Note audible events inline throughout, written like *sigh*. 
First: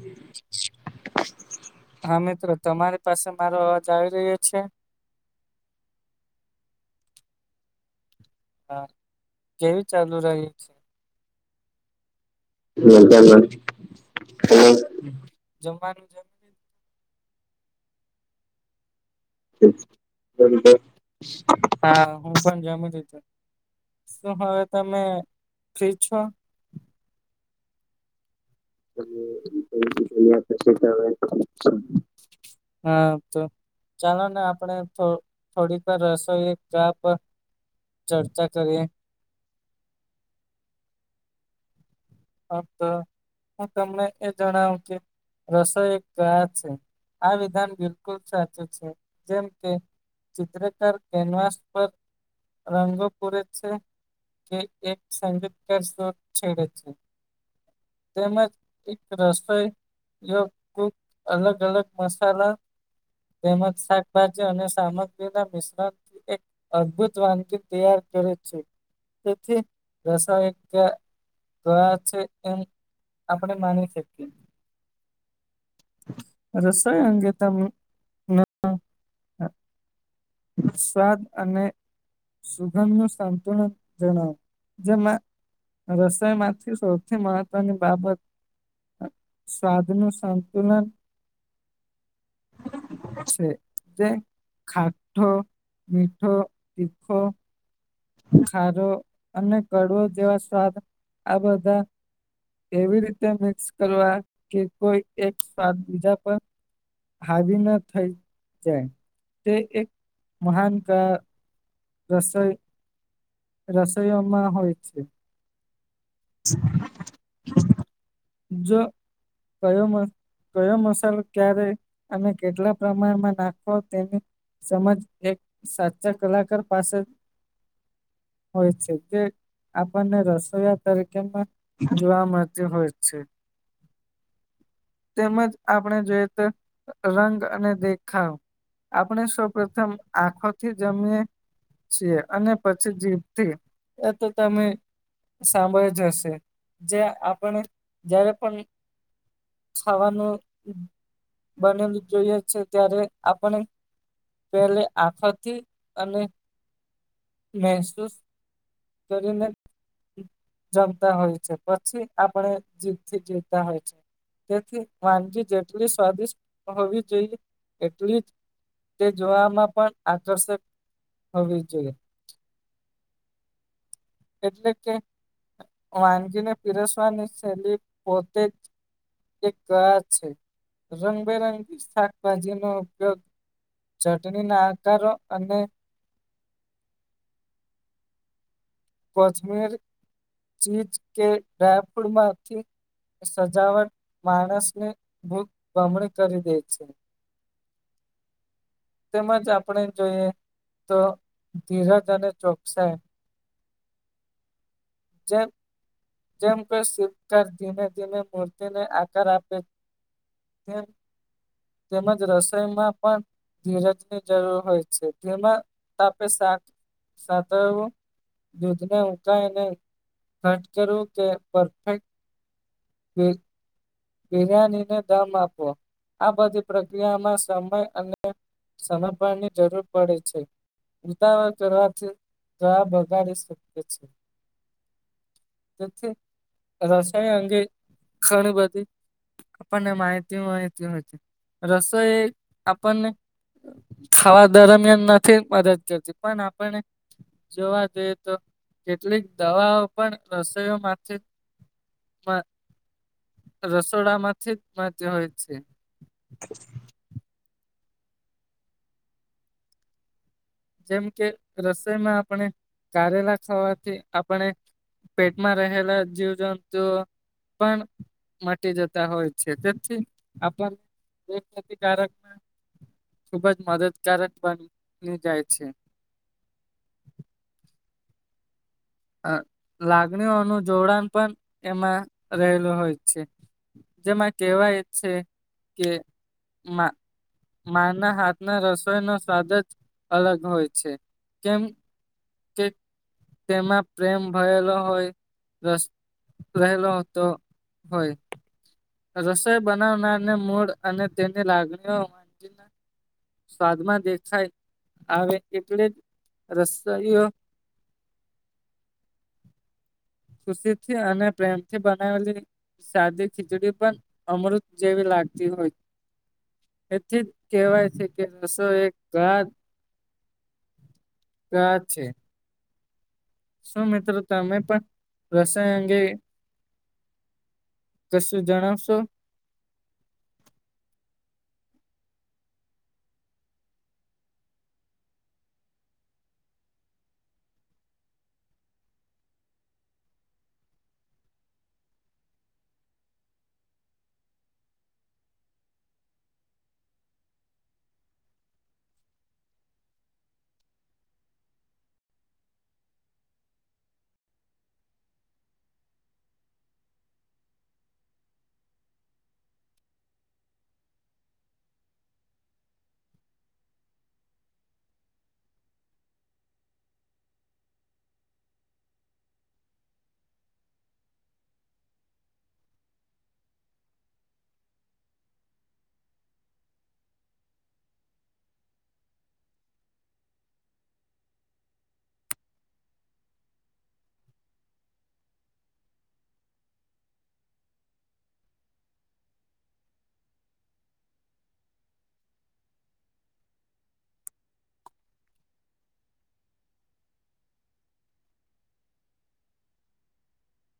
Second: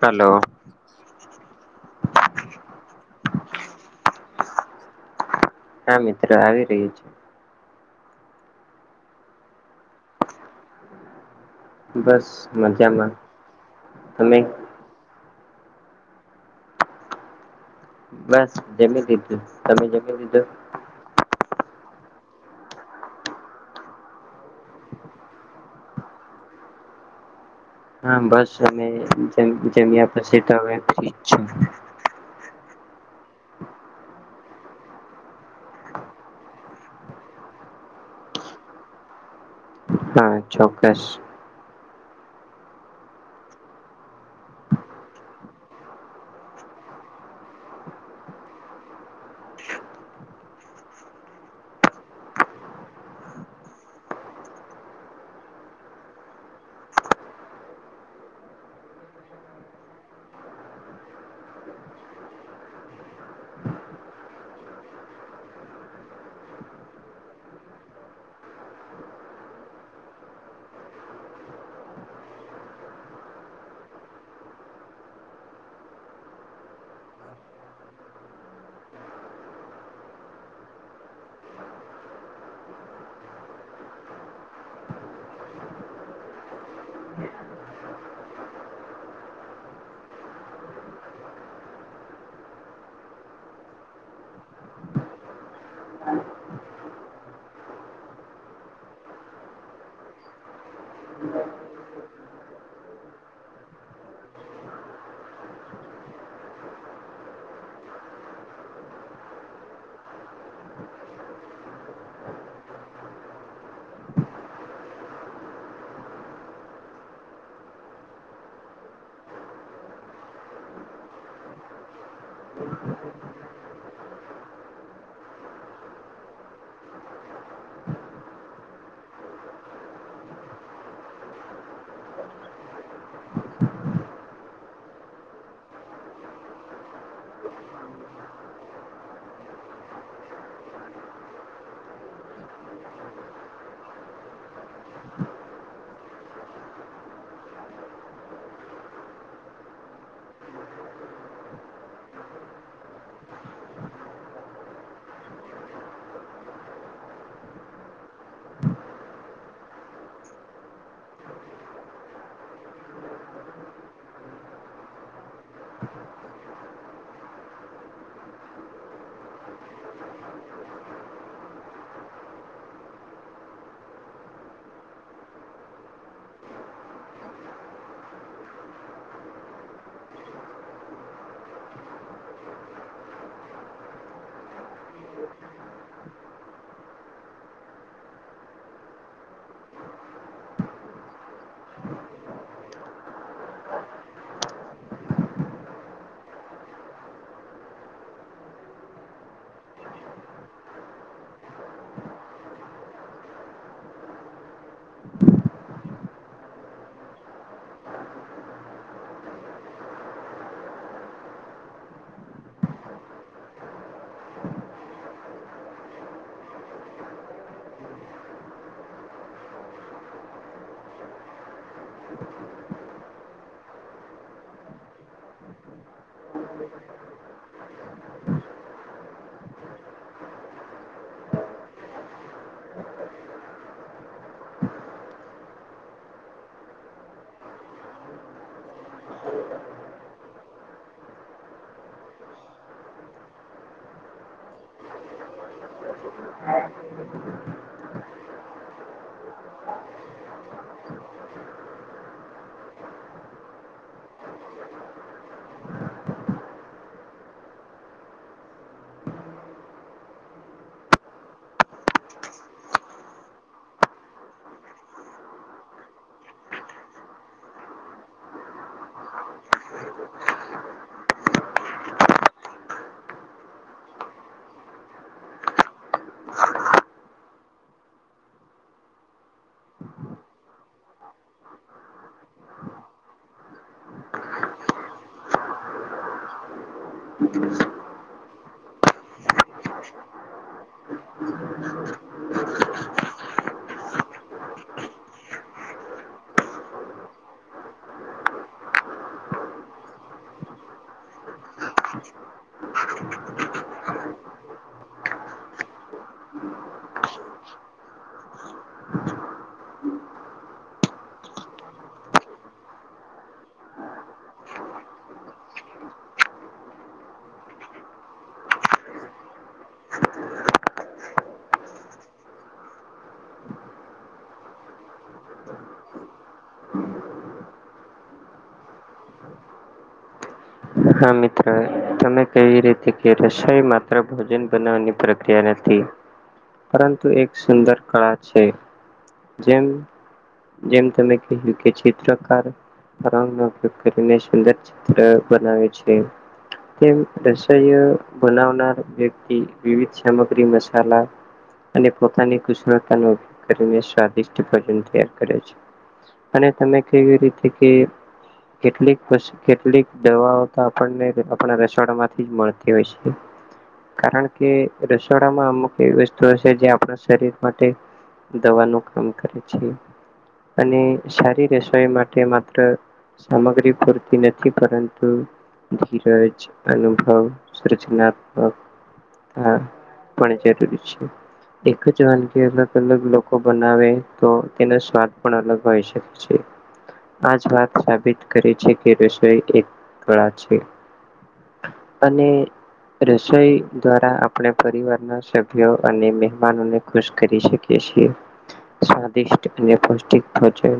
Hello હા મિત્રો તમારી પાસે મારો અવાજ આવી રહ્યો છે હા મિત્રો આવી રહ્યો છે. હા કેવી ચાલુ રહ્યું છે બસ. હ મજામાં તમે જમવાનું બસ જેમી ત હા હું પણ જમી દીધું શું હવે તમે ફ્રી છો હા બસ અમે જમ્યા પછી તો હ ફ્રીજ છ. હા તો ચાલો ને આપણે થોડીક વાર રસોઈ એક કાપ ચર્ચા કરીએ હા ચોક્કસ હા તો હું તમને એ જણાવું કે રસોઈ ગયા છે આ વિધાન બિલકુલ સાચું છે જેમ કે ચિત્રકાર કેનવાસ પર. રંગો પૂરે છે કે એક સંગીતકાર સુર છેડે છે તેમજ એક રસોઈ એવા ખુબ અલગ અલગ મસાલા તેમજ શાકભાજી અને સામગ્રી ના મિશ્રણથી એક અદભુત વાનગી તૈયાર. તેથી રસાયયા છે એ આપણે માની શકીએ રસોઈ અંગે તમે *unintelligible* સ્વાદ અને સુગમ નું સાંતુન જણાવ જેમાં રસોઈ માંથી સૌથી મહત્વની બાબત. સાધનો સંતુલન છે તે ખા મીઠ મીઠ તીખ ખારો અને કડવો જેવા સ્વાદ આ બધા એવી રીતે મિક્સ કરવા કે કોઈ એક સ્વાદ બીજા પર હાવી ન થઈ જાય તે એક મહાન જેશો રસોઈયોમાં હોય છે જો કયોમાં કયો મસાલો ક્યારે અને કેટલા પ્રમાણમાં નાખો તેને સમજ એક સાચા કલાકાર પાસે હોય છે જે આપણને રસોયા તરીકેમાં જોવા મળતી હોય છે તેમજ આપણે જોઈએ તો રંગ અને દેખાવ આપણે સૌ પ્રથમ આંખોથી જમીએ છે અને પછી જીભથી એ તો તમે સાંભળ જ હશે જે આપણે જ્યારે પણ ખાવાનું બનેલું જોઈએ છે ત્યારે આપણે પેલે આખોથી અને મહેસૂસ કરીને જમતા હોય છે પછી આપણે જીભથી જીમતા હોય છે. તેથી વાનગી જેટલી સ્વાદિષ્ટ હોવી જોઈએ એટલી જ તે જોવામાં પણ આકર્ષક હોવી જોઈએ એટલે કે વાનગીને પીરસવાની શૈલી પોતેજ એક આ છે રંગબેરંગી શાકભાજી નો ઉપયોગ ચટણીના આકારો અને કોશમીર ચીજ કે ડ્રાયફૂડ માંથી સજાવટ માણસની ભૂખ ગમણી કરી દે છે. તેમજ આપણે જોઈએ તો ધીરજ અને ચોકસાઈ જ જેમ કે શિવકાર ધીમે ધીમે મૂર્તિને આકાર આપે. તેમ તેમજ રસોઈમાં પણ ધીરજની જરૂર હોય છે ધીમા તાપે શાક સાધળવું દૂધને ઉકાય એને ઘટ કરવું કે પરફેક્ટ એ બિરિયાનીને દમ આપો આ બધી પ્રક્રિયામાં સમય અને સનભાની જરૂર પડે છે ઉતાવળ કરવાથી ત્રા બગાડી શકે છે. એથી રસાયણ અંગે ખણી બધી આપણને માહિતી માહિતી હોય છે રસોઈ આપણને ખાવા દરમિયાન નથી મદદ કરતી પણ આપને જોવા જઈએ તો કેટલીક દવાઓ પણ રસોઈયોમાંથી મન રસોડા માંથી જ માધ્ય હોય છે જેમ કે રસોઈમાં આપણે કારેલા ખાવાથી આપણે પેટમાં રહેલા જીવજંતુ પણ મટી જતા હોય છે તેથી આપણ એ કતિકારક ખુબ જ મદદકારક બની જાય છે અ લાગણીઓનું જોડાણ પણ એમાં રહેલું હોય છે જેમાં કેહેવાય એજ છે કે માં માંના હાથ ના રસોઈ નો સ્વાદ જ અલગ હોય છે કેમ કે તેમાં પ્રેમ ભયલો હોય રસ રહેલો હતો હોય રસોઈ બનાવનારને મૂળ અને તેની લાગણીઓ સ્વાદમાં દેખાય આવે એટલે જ રસોઈયો *unintelligible* ખુશી થી અને પ્રેમથી બનાવેલી સાદી ખીચડી પણ અમૃત જેવી લાગતી હોય એથી જ કહેવાય છે કે રસો એક ગા કા છે શું મિત્રો તમે પણ રસોઈ અંગે કશું જણાવશો હા મિત્રો તમે કેવી રીતે કે રસોઈ માત્ર ભોજન બનાવવાની પ્રક્રિયા નથી પરંતુ એક સુંદર કળા છે જેમ જેમ તમે કહ્યું કે ચિત્રકાર ંગ ન ઉપયોગ કરીને સુંદર ચિત્ર બનાવે છે તેમ રસ બનાવનાર વ્યક્તિ વિવિધ સામગ્રી મસાલા અને પોતાની કુશળતાનો ઉપયોગ કરીને સ્વાદિષ્ટ ભોજન તૈયાર કરે છે અને તમે કેવી રીતે કે કેટલીક વુ કેટલીક દવાઓ તો આપણને આપણા રસોમાંથી જ મળતી હોય છે કારણ કે રસોડામાં અમુક એવી વસ્તુ હ છે જે આપણા શરીર માટે દવાનું કામ કરે છે અને સારી રસોઈ માટે માત્ર સામગ્રી પૂરતી નથી પરંતુ ધીરજ અનુભવ સૃજનાત્મક હા પણ જરૂરી છે એક જ વાનગી અલગ અલગ લોકો બનાવે તો તેનો સ્વાદ પણ અલગ હોય શકે છે આ જ વાત સાબિત કરીે છે કે રસોઈ એક કળા છે અને રસોઈ દ્વારા આપણે પરિવાર ના સભ્યો અને મહેમાનોને ખુશ કરી શકીએ સ્દિષ્ટ અને પૌષ્ટિક ભજન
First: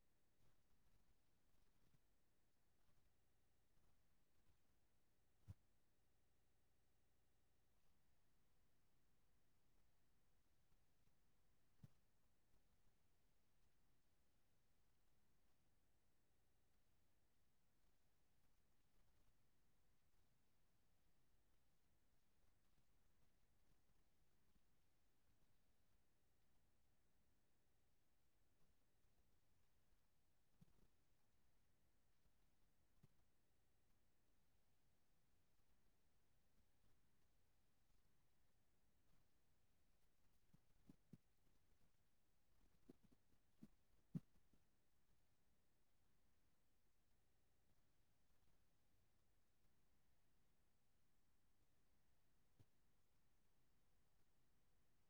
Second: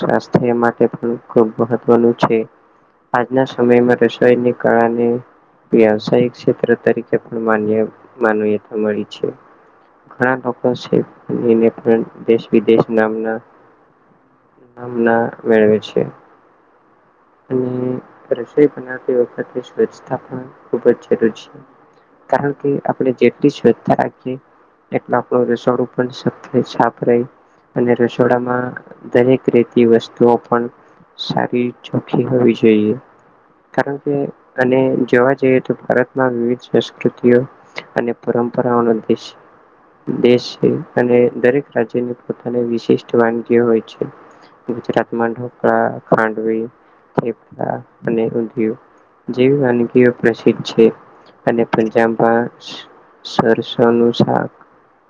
સ્વાસ્થ્ય માટે પણ ખૂબ મહત્વનું છે આજના સમયમાં રસોઈ ની કળાની વ્યવસાયિક ક્ષેત્ર તરીકે પણ માન્ય માનવીતા મળી છે ઘણા લોકો છે દેશ વિદેશ નામના નામ ના મેળવે છે અને રસોઈ બનાતી વખતે સ્વચ્છતા પણ ખુબ જ જરૂરી છે કારણ કે આપણે જેટલી શ્રદ્ધા રાખીએ એટલે આપણું રસોડું પણ સ્વચ્છ ને સાફ રહી અને રસોડામાં દરેક રીતે વસ્તુઓ પણ સારી ચોખ્ખી હોવી જોઈએ કારણ કે અને જોવા જઈએ તો ભારતમાં વિવિધ સંસ્કૃતિઓ અને પરંપરાઓનો દેશ દેશ છે અને દરેક રાજ્યની પોતાની વિશિષ્ટ વાનગી હોય છે તમાં ઢોકળ ખાંડવી અને ઉધીયુ જેવી વાનગીઓ પ્રસિદ્ધ છે અને પંજાબમાં સરસો નું શાક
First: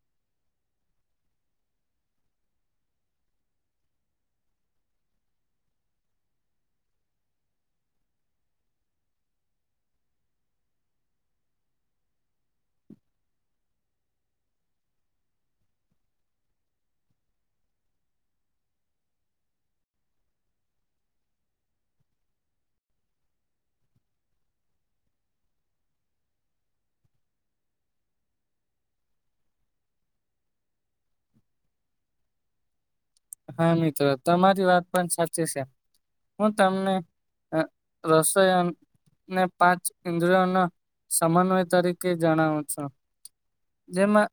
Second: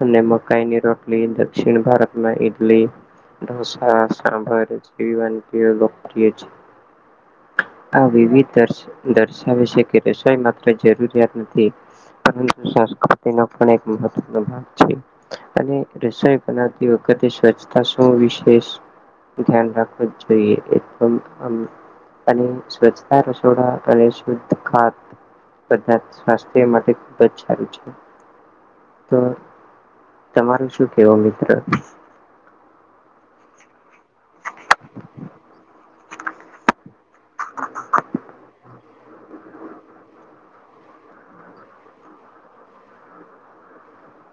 અને મકાઈની રોટલી દક્ષિણ ભારતમાં ઈડલી ઢોંસા સાભર જે વાનગીઓ છે આ વિવિધ દર્શાવે છે કે રસોઈ માત્ર જરૂરિયાત નથી પરુ સંસ્કૃતિ ન પણ એક મહત્વનો ભાગ છે અને સ્વચ્છતા શું વિશેષ ધ્યાન રાખવું જ જોઈએ એ તો અને સ્વચ્છતા રસોડા અને શુદ્ધ ખાત બધા સ્વાસ્થ્ય માટે ખૂબ જ સારું છે તો તમારું શું કેવું મિત્ર હા મિત્રો તમારી વાત પણ સાચી છે હું તમને હ રસાયન ને પાંચ ઇન્દ્રિયોના સમન્વય તરીકે જણાવો છો જેમાં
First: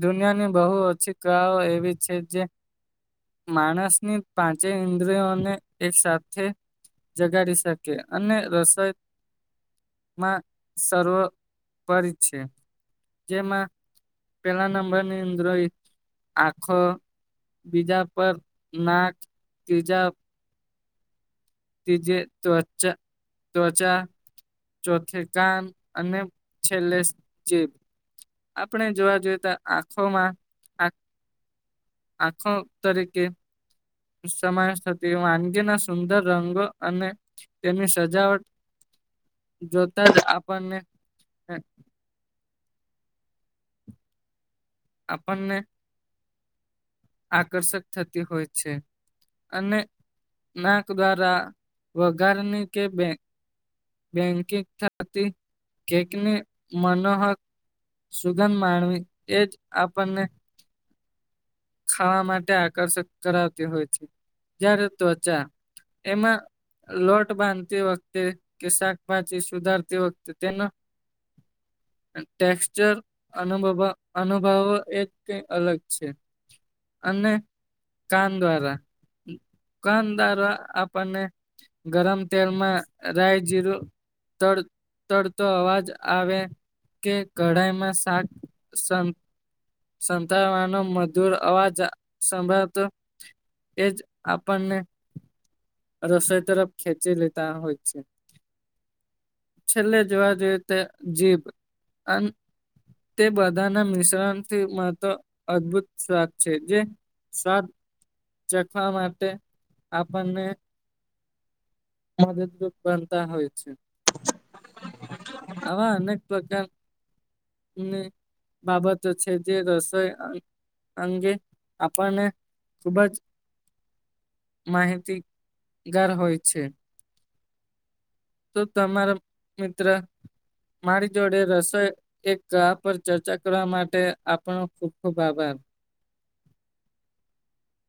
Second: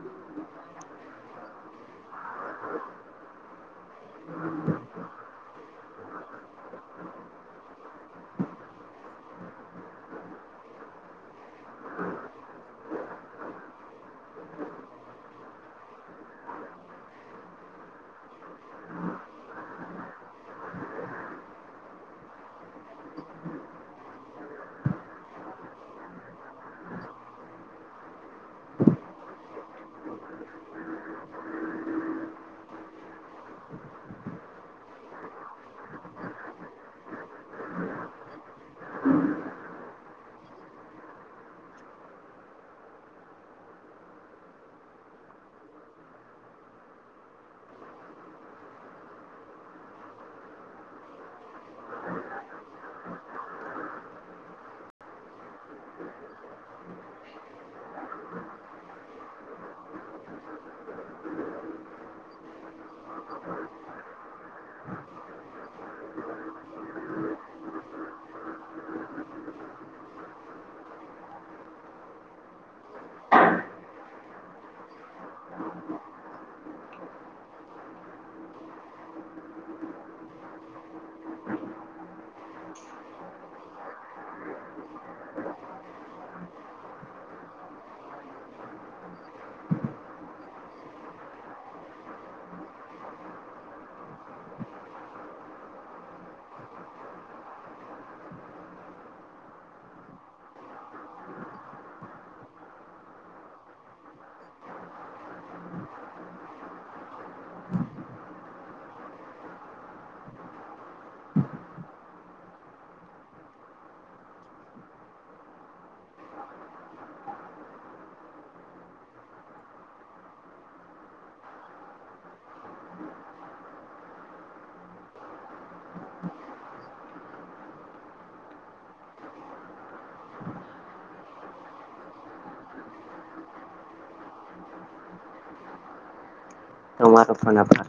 દુનિયાની બહુ ઓછી કલાઓ એવી છે જે માણસની પાંચે ઇન્દ્રિયોને એક સાથે જગાડી શકે અને રસોઈ માં સર્વપર છે જેમાં પેલા નંબરની અંદરી આખો બીજા પર નાક ત્રીજા તજ ત્વચા ત્વચા ચોથે કાન અને છેલ્લે ચીબ આપણે જોવા જોઈએ તો આંખોમાં આખો તરીકે સમાવેશ થતી વાનગીના સુંદર રંગો અને તેની સજાવટ જોતા જ આપણને આપણને આકર્ષક થતી હોય છે અને નાક દ્વારા વઘારની કે મેહેક બેંકિંગ થતી કેકને મનોહક સુગંધ માનવી એ જ આપણને ખાવા માટે આકર્ષક કરાવતી હોય છે જ્યારે ત્વચા એમાં લોટ બાંધતી વખતે કે શાકભાજી સુધારતી વખતે તેનો ટેક્ચર અ અનુભવો એ કઈ અલગ છે અને કાન દ્વારા દુકાનદારો આપણને ગરમ તેલમાં રાયજીરું તડ તડતો અવાજ આવે કે કઢાઈમાં શાક સં સંતાવાનો મધુર અવાજ સંભળતો એજ આપણને રસોઈ તરફ ખેંચી લેતા હોય છે. છેલ્લે જોવા જોઈએ તે જીભ આન તે બધાના મિશ્રણથી મળતો અદભુત સ્વાદ છે જે સ્વાદ ચખવા માટે આપણને *unintelligible* તું બનતા હોય છે. આવા ની બાબતો છે જે રસોઈ આ અંગે આપણને ખુબજ માહિતીગાર હોય છે. તો તમારા મિત્ર મારી જોડે રસોઈ એક ગહ પર ચર્ચા કરવા માટે આપનો ખુબ ખુબ આભાર. *inaudible* તમારો પણ આભાર.